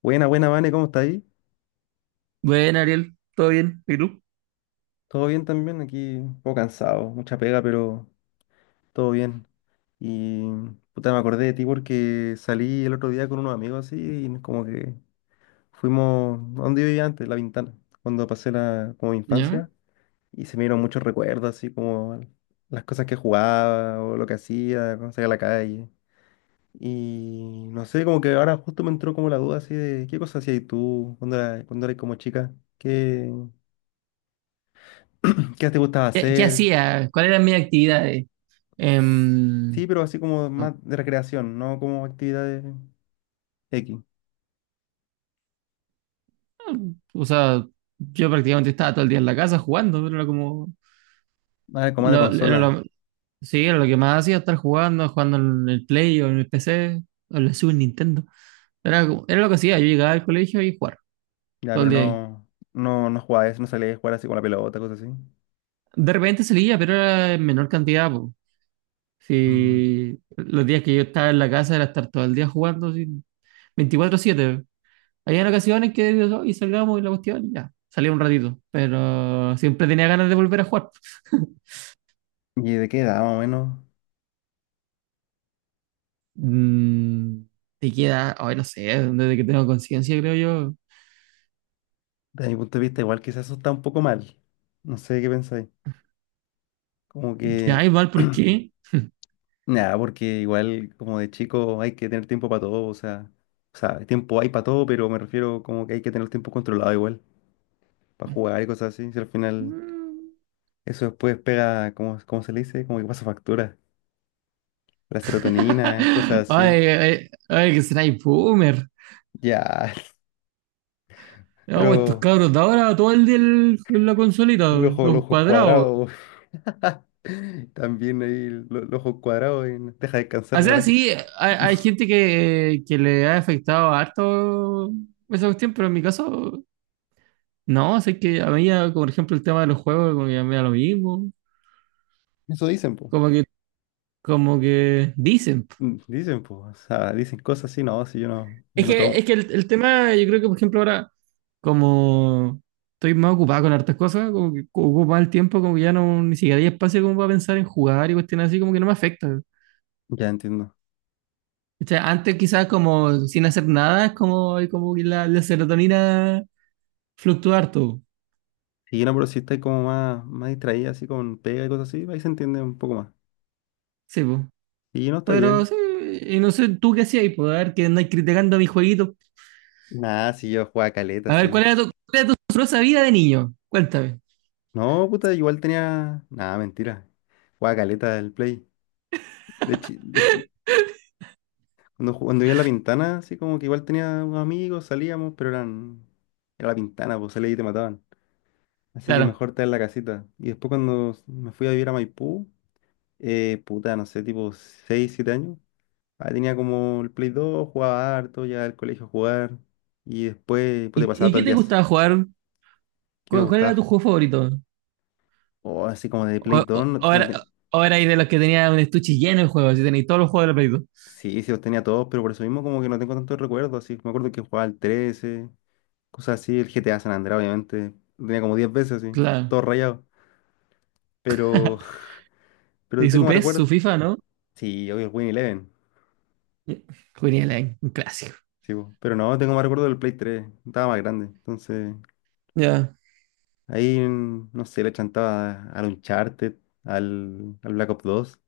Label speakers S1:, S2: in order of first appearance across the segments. S1: Buena, buena, Vane, ¿cómo está ahí?
S2: Bueno, Ariel, ¿todo bien? ¿Y tú?
S1: ¿Todo bien también? Aquí un poco cansado, mucha pega, pero todo bien. Y puta, me acordé de ti porque salí el otro día con unos amigos así y como que fuimos a donde yo vivía antes, La Ventana, cuando pasé la como mi
S2: ¿Ya?
S1: infancia y se me dieron muchos recuerdos así como las cosas que jugaba o lo que hacía cuando salía a la calle. Y no sé, como que ahora justo me entró como la duda así de qué cosas hacías tú cuando eras como chica, qué, qué te gustaba
S2: ¿Qué
S1: hacer.
S2: hacía? ¿Cuáles eran mis actividades? Em,
S1: Sí, pero así como
S2: Oh.
S1: más de recreación, no como actividades X.
S2: O sea, yo prácticamente estaba todo el día en la casa jugando, pero era como.
S1: Ah, como más de
S2: Lo, era
S1: consola.
S2: lo- sí, era lo que más hacía, estar jugando, jugando en el Play o en el PC, o en la Super Nintendo. Era lo que hacía, yo llegaba al colegio y jugar
S1: Ya,
S2: todo el
S1: pero
S2: día ahí.
S1: no jugaba eso, no salía a jugar así con la pelota, cosas así.
S2: De repente salía, pero era en menor cantidad, po.
S1: Mm.
S2: Sí, los días que yo estaba en la casa era estar todo el día jugando, así, 24/7. Había ocasiones que y salgamos y la cuestión, y ya, salía un ratito, pero siempre tenía ganas de volver a jugar.
S1: ¿Y de qué edad, más o menos?
S2: Mm, Te queda, ay, no sé, desde que tengo conciencia, creo yo.
S1: Desde mi punto de vista, igual quizás eso está un poco mal. No sé qué pensáis. Como que.
S2: Ya, igual, ¿por qué?
S1: Nada, porque igual como de chico hay que tener tiempo para todo, o sea. O sea, tiempo hay para todo, pero me refiero como que hay que tener el tiempo controlado igual, para jugar y cosas así. Si al final.
S2: Mm.
S1: Eso después pega, ¿cómo se le dice? Como que pasa factura. La serotonina, cosas así.
S2: Ay, ay, ay, que será boomer.
S1: Ya,
S2: No, estos
S1: pero
S2: cabros de ahora, todo el día en la consolita,
S1: el ojo, el
S2: los
S1: ojo
S2: cuadrados.
S1: cuadrado. También ahí el ojo cuadrado y no te deja descansar
S2: O
S1: la
S2: sea,
S1: weá.
S2: sí, hay gente que le ha afectado harto esa cuestión, pero en mi caso. No, sé que a mí, ya, por ejemplo, el tema de los juegos, como que a mí me da lo mismo.
S1: Eso dicen, po.
S2: Como que, como que dicen.
S1: Mm. Dicen, po. O sea, dicen cosas así, no, si yo no, yo
S2: Es
S1: no
S2: que, es
S1: tomo.
S2: que el tema, yo creo que, por ejemplo, ahora, como estoy más ocupado con hartas cosas, como que ocupo más el tiempo, como que ya no, ni siquiera hay espacio como para pensar en jugar y cuestiones así, como que no me afecta.
S1: Ya entiendo.
S2: O sea, antes quizás como sin hacer nada, es como, hay como que la serotonina fluctúa harto.
S1: Y no, pero si estáis como más distraída, así con pega y cosas así, ahí se entiende un poco más.
S2: Sí, pues.
S1: Y no está
S2: Pero
S1: bien.
S2: sí, y no sé, ¿tú qué hacías ahí? Pues, a ver, que andáis criticando a mis jueguitos.
S1: Nada, si yo jugaba caleta,
S2: A ver,
S1: sí.
S2: ¿cuál era tu sabrosa vida de niño? Cuéntame.
S1: No, puta, igual tenía. Nada, mentira. Jugaba caleta el play. De, chi- de- cuando, ju- cuando vivía en La Pintana, así como que igual tenía unos amigos, salíamos, pero eran. Era La Pintana, pues salías y te mataban. Así que
S2: Claro.
S1: mejor estar en la casita. Y después cuando me fui a vivir a Maipú, puta, no sé, tipo 6 7 años. Ahí tenía como el Play 2 jugaba harto, ya al colegio a jugar. Y después, pues, te
S2: ¿Y,
S1: pasaba
S2: y
S1: todo
S2: qué
S1: el
S2: te
S1: día.
S2: gustaba jugar?
S1: Que me
S2: ¿Cuál era
S1: gustaba.
S2: tu juego favorito?
S1: O así como de
S2: O,
S1: Play 2
S2: o- o
S1: no,
S2: era,
S1: tenía.
S2: o era ahí de los que tenía un estuche lleno de juegos, y tenéis todos los juegos de la Play dos.
S1: Sí, sí, los tenía todos, pero por eso mismo como que no tengo tantos recuerdos, así. Me acuerdo que jugaba al 13, cosas así, el GTA San Andreas, obviamente. Lo tenía como 10 veces, así,
S2: Claro.
S1: todo rayado. Pero, pero
S2: ¿Y
S1: tengo
S2: su
S1: más
S2: PES, su
S1: recuerdos.
S2: FIFA, no?
S1: Sí, obvio, el Win Eleven.
S2: Jugaría online, un clásico.
S1: Sí, po. Pero no, tengo más recuerdos del Play 3. Estaba más grande. Entonces,
S2: Ya.
S1: ahí, no sé, le chantaba al Uncharted, al Black Ops 2.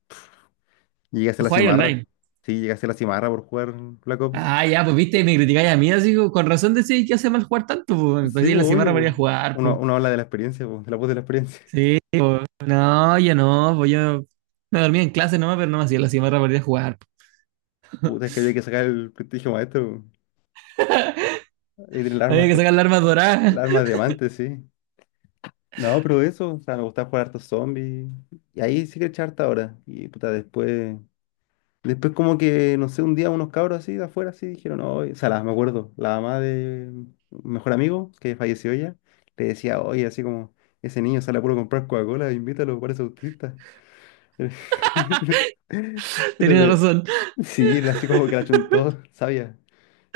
S1: Llegué a hacer la
S2: Jugáis
S1: cimarra.
S2: online.
S1: Sí, llegué a hacer la cimarra por jugar Black Ops.
S2: Ah, ya, pues viste, me criticáis a mí, así como, con razón decís que hace mal jugar tanto, pues.
S1: Sí,
S2: Así
S1: po,
S2: en la
S1: obvio,
S2: semana para
S1: po.
S2: ir a jugar,
S1: Uno,
S2: pues.
S1: uno habla de la experiencia, po, de la voz de la experiencia.
S2: Sí, pues. No, yo no, pues yo me dormía en clase nomás, pero no me hacía la cimarra para ir a jugar.
S1: Puta, es que había que sacar el prestigio maestro. Hay que tener las
S2: Había
S1: armas,
S2: que sacar la arma dorada.
S1: las armas de diamante, sí. No, pero eso, o sea, me gustaba jugar hartos zombies. Y ahí sí que echaba harta ahora. Y puta, después. Después, como que, no sé, un día unos cabros así de afuera así dijeron, no, o sea, me acuerdo, la mamá de un mejor amigo, que falleció ya, le decía, oye, así como, ese niño sale a puro comprar Coca-Cola, invítalo, parece autista. Pero
S2: Tenía
S1: de.
S2: razón.
S1: Sí, así como que la chuntó, sabía.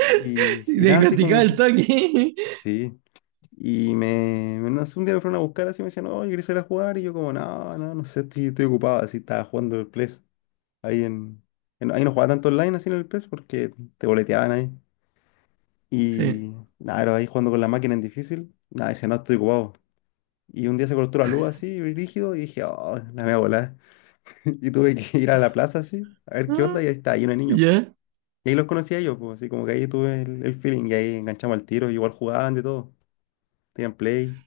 S1: Y nada, así
S2: Diagnosticaba
S1: como
S2: el
S1: que.
S2: toque.
S1: Sí, y no sé, un día me fueron a buscar así, me decían, no, yo quería salir a jugar, y yo como, no sé, estoy ocupado, así estaba jugando el PES, ahí ahí no jugaba tanto online así en el PES porque te boleteaban ahí,
S2: Sí.
S1: y nada, era ahí jugando con la máquina en difícil, nada, decía, no, estoy ocupado, y un día se cortó la luz así, rígido, y dije, oh, la voy a volar, y tuve que ir a la plaza así, a ver qué onda,
S2: Ah,
S1: y ahí está, ahí unos niños, po.
S2: ya.
S1: Y ahí los conocí a ellos, po, así como que ahí tuve el feeling, y ahí enganchamos al tiro, igual jugaban de todo, tenían play,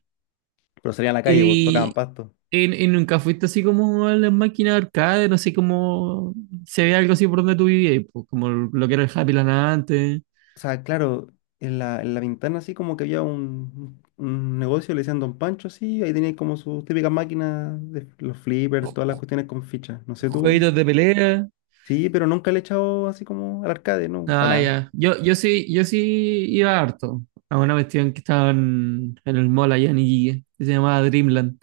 S1: pero salían a la calle, pues tocaban
S2: Y,
S1: pasto.
S2: y nunca fuiste así como a las máquinas de arcade, no sé cómo se ve algo así por donde tú vivías, pues, como lo que era el Happy Land antes,
S1: O sea, claro, en la ventana así como que había un- negocio, le decían Don Pancho así, ahí tenía como sus típicas máquinas, de los flippers, todas las cuestiones con fichas. No sé tú.
S2: jueguitos de pelea.
S1: Sí, pero nunca le he echado así como al arcade, no, para
S2: Ah,
S1: nada.
S2: ya. Yo sí, yo sí iba harto a una cuestión que estaba en el mall allá en Iquique, que se llamaba Dreamland.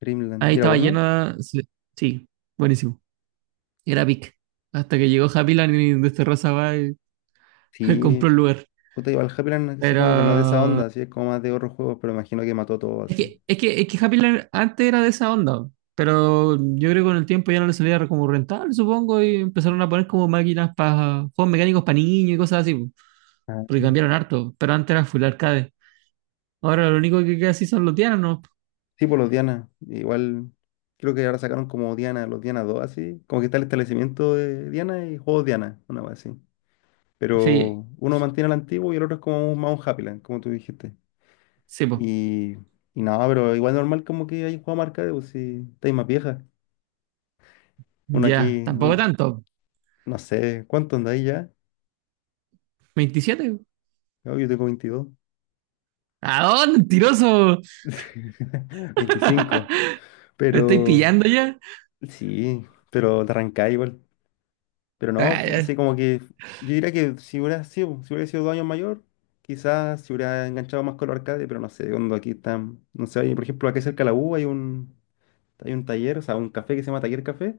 S1: Dreamland.
S2: Ahí
S1: ¿Y era
S2: estaba
S1: bueno?
S2: llena. Sí, sí, buenísimo. Era pic. Hasta que llegó Happy Land y desterró esa weá y compró
S1: Sí,
S2: el lugar.
S1: puta, iba al Happyland así
S2: Pero
S1: como que no es de esa onda, así es como más de otros juegos, pero imagino que mató todo
S2: es
S1: así.
S2: que, es que, es que Happy Land antes era de esa onda, pero yo creo que con el tiempo ya no le salía como rentable, supongo, y empezaron a poner como máquinas para juegos mecánicos para niños y cosas así, po,
S1: Ah.
S2: porque cambiaron harto, pero antes era full arcade. Ahora lo único que queda así son los tianos, ¿no?
S1: Sí, por los Diana. Igual creo que ahora sacaron como Diana, los Diana 2 así. Como que está el establecimiento de Diana y juegos Diana, una cosa así.
S2: Sí,
S1: Pero uno mantiene el antiguo y el otro es como más un Happyland, como tú dijiste.
S2: sí, pues,
S1: Y, y nada, pero igual normal como que hay un juego marcado, pues si estáis más vieja. Uno
S2: ya,
S1: aquí,
S2: tampoco
S1: una,
S2: tanto,
S1: no sé, ¿cuánto andáis ya?
S2: 27 po.
S1: No, yo tengo 22,
S2: ¿A dónde, mentiroso?
S1: 25.
S2: ¿Me estoy
S1: Pero
S2: pillando ya?
S1: sí, pero te arrancáis igual. Pero no,
S2: Ah,
S1: fue
S2: ya,
S1: así como que yo diría que si hubiera sido 2 años mayor, quizás se hubiera enganchado más con los arcades, pero no sé, cuando aquí están, no sé, hay, por ejemplo, aquí cerca de la U hay un, taller, o sea, un café que se llama Taller Café,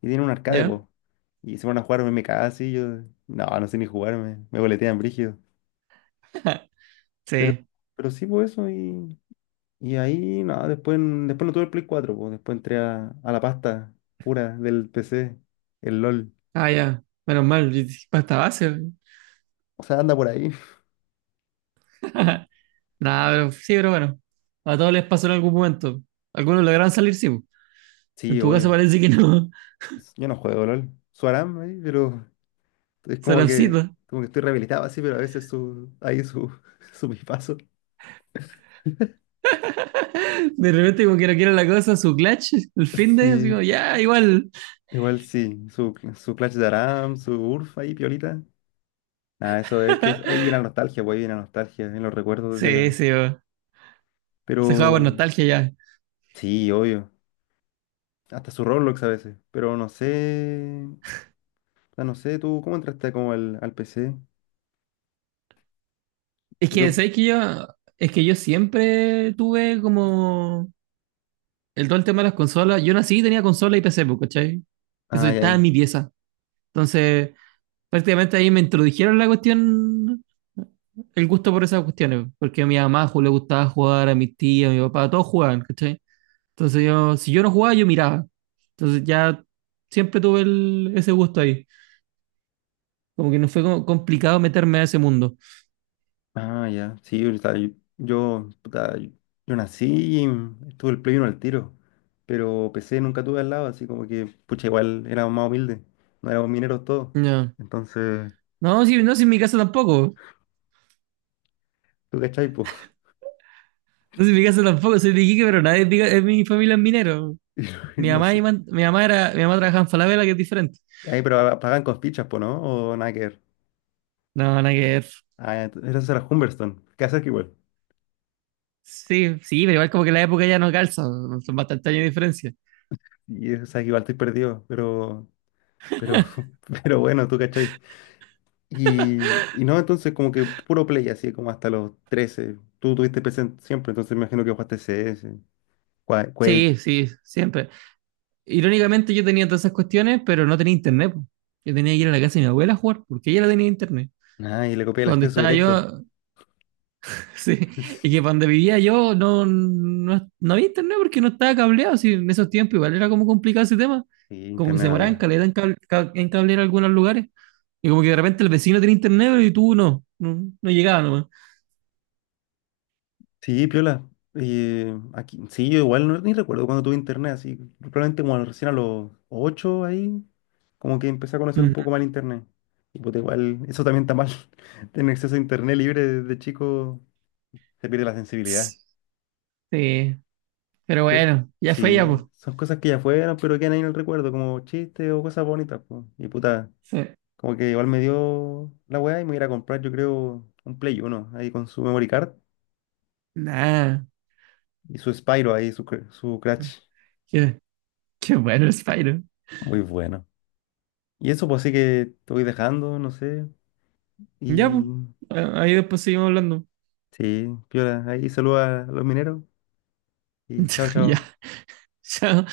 S1: y tiene un arcade,
S2: ya,
S1: pues. Y se van a jugar MMK así, yo, no sé ni jugarme, me boletean brígido. Pero,
S2: sí,
S1: pero sí, pues eso, y ahí, nada después no tuve el Play 4 pues, después entré a la pasta pura del PC, el LOL.
S2: ah, ya, menos mal, basta base.
S1: O sea, anda por ahí.
S2: Nada, pero sí, pero bueno. A todos les pasó en algún momento. Algunos lograron salir, sí, po. En
S1: Sí,
S2: tu caso
S1: obvio.
S2: parece que no.
S1: Pues, yo no juego LOL. Su Aram ahí, pero es como que,
S2: Sarapcito.
S1: como que estoy rehabilitado así, pero a veces su, ahí su, su pipazo.
S2: De repente, como que no quiere la cosa, su clutch, el fin de, así como,
S1: Sí,
S2: ya, igual.
S1: igual sí. Su Clash de Aram, su Urf ahí, piolita. Nada, eso es que ahí viene la nostalgia, pues ahí viene la nostalgia, en los recuerdos de
S2: Sí,
S1: la.
S2: sí, po. Se juega por
S1: Pero
S2: nostalgia ya.
S1: sí, obvio. Hasta su Roblox a veces. Pero no sé. O sea, no sé, tú, ¿cómo entraste como al PC?
S2: Es que,
S1: Yo.
S2: ¿sabes que yo? Es que yo siempre tuve como el todo el tema de las consolas. Yo nací y tenía consola y PC, po, ¿cachai? Eso
S1: Ay,
S2: estaba en
S1: ay.
S2: mi pieza. Entonces, prácticamente ahí me introdujeron la cuestión, el gusto por esas cuestiones, porque a mi mamá le gustaba jugar, a mi tía, a mi papá, todos jugaban, ¿cachai? Entonces yo, si yo no jugaba, yo miraba. Entonces ya siempre tuve ese gusto ahí. Como que no fue como complicado meterme a ese mundo.
S1: Ah, ya. Sí, o sea, yo, puta, yo nací y tuve el Play 1 al tiro. Pero PC nunca tuve al lado, así como que, pucha, igual éramos más humildes. No éramos mineros todos.
S2: No,
S1: Entonces,
S2: no, si, no, si en mi casa tampoco.
S1: ¿tú cachai, po?
S2: No, si en mi casa tampoco, soy de Iquique, pero nadie es es mi familia es minero.
S1: Y no y
S2: Mi
S1: no
S2: mamá, y
S1: sé.
S2: man- mi mamá era, Mi mamá trabajaba en Falabella, que es diferente.
S1: Ahí, pero pagan con fichas, po, ¿no? O nada que ver.
S2: No, nada que ver.
S1: Ah, ya, eso era Humberstone. ¿Qué haces que igual?
S2: Sí, sí, pero igual como que la época ya no calza, son bastantes años de diferencia.
S1: Y o sea, que igual estoy perdido, pero, pero, pero bueno, ¿tú cachai? Y no, entonces como que puro play, así como hasta los 13. Tú tuviste PC siempre, entonces me imagino que jugaste CS, Qua-
S2: Sí,
S1: Quake.
S2: sí, siempre. Irónicamente yo tenía todas esas cuestiones, pero no tenía internet, po. Yo tenía que ir a la casa de mi abuela a jugar, porque ella la tenía internet.
S1: Ah, y le copié el
S2: Para donde
S1: acceso
S2: estaba
S1: directo.
S2: yo, sí, y que para donde vivía yo no, no, no había internet porque no estaba cableado, sí, en esos tiempos igual era como complicado ese tema.
S1: Sí,
S2: Como que
S1: internet
S2: se
S1: no
S2: moraban
S1: había.
S2: caleta en cablear algunos lugares. Y como que de repente el vecino tenía internet y tú no, no, no llegaba nomás.
S1: Sí, piola. Aquí, sí, yo igual no, ni recuerdo cuando tuve internet, así. Probablemente como recién a los 8 ahí, como que empecé a conocer un
S2: Mm.
S1: poco mal internet. Y pues igual, eso también está mal. Tener acceso a internet libre desde chico se pierde la sensibilidad.
S2: Sí, pero
S1: Pero,
S2: bueno, ya fue ya,
S1: sí,
S2: pues.
S1: son cosas que ya fueron, pero quedan ahí en el recuerdo, como chistes o cosas bonitas, po. Y puta,
S2: Sí.
S1: como que igual me dio la weá y me voy a ir a comprar, yo creo, un Play 1 ahí con su memory card
S2: Nah,
S1: y su Spyro ahí, su Crash.
S2: qué, qué bueno Spyro.
S1: Muy bueno. Y eso, pues sí que te voy dejando, no sé.
S2: Ya,
S1: Y
S2: pues. Ahí después seguimos hablando.
S1: sí, piola, ahí saluda a los mineros y chao,
S2: Ya,
S1: chao.
S2: chao.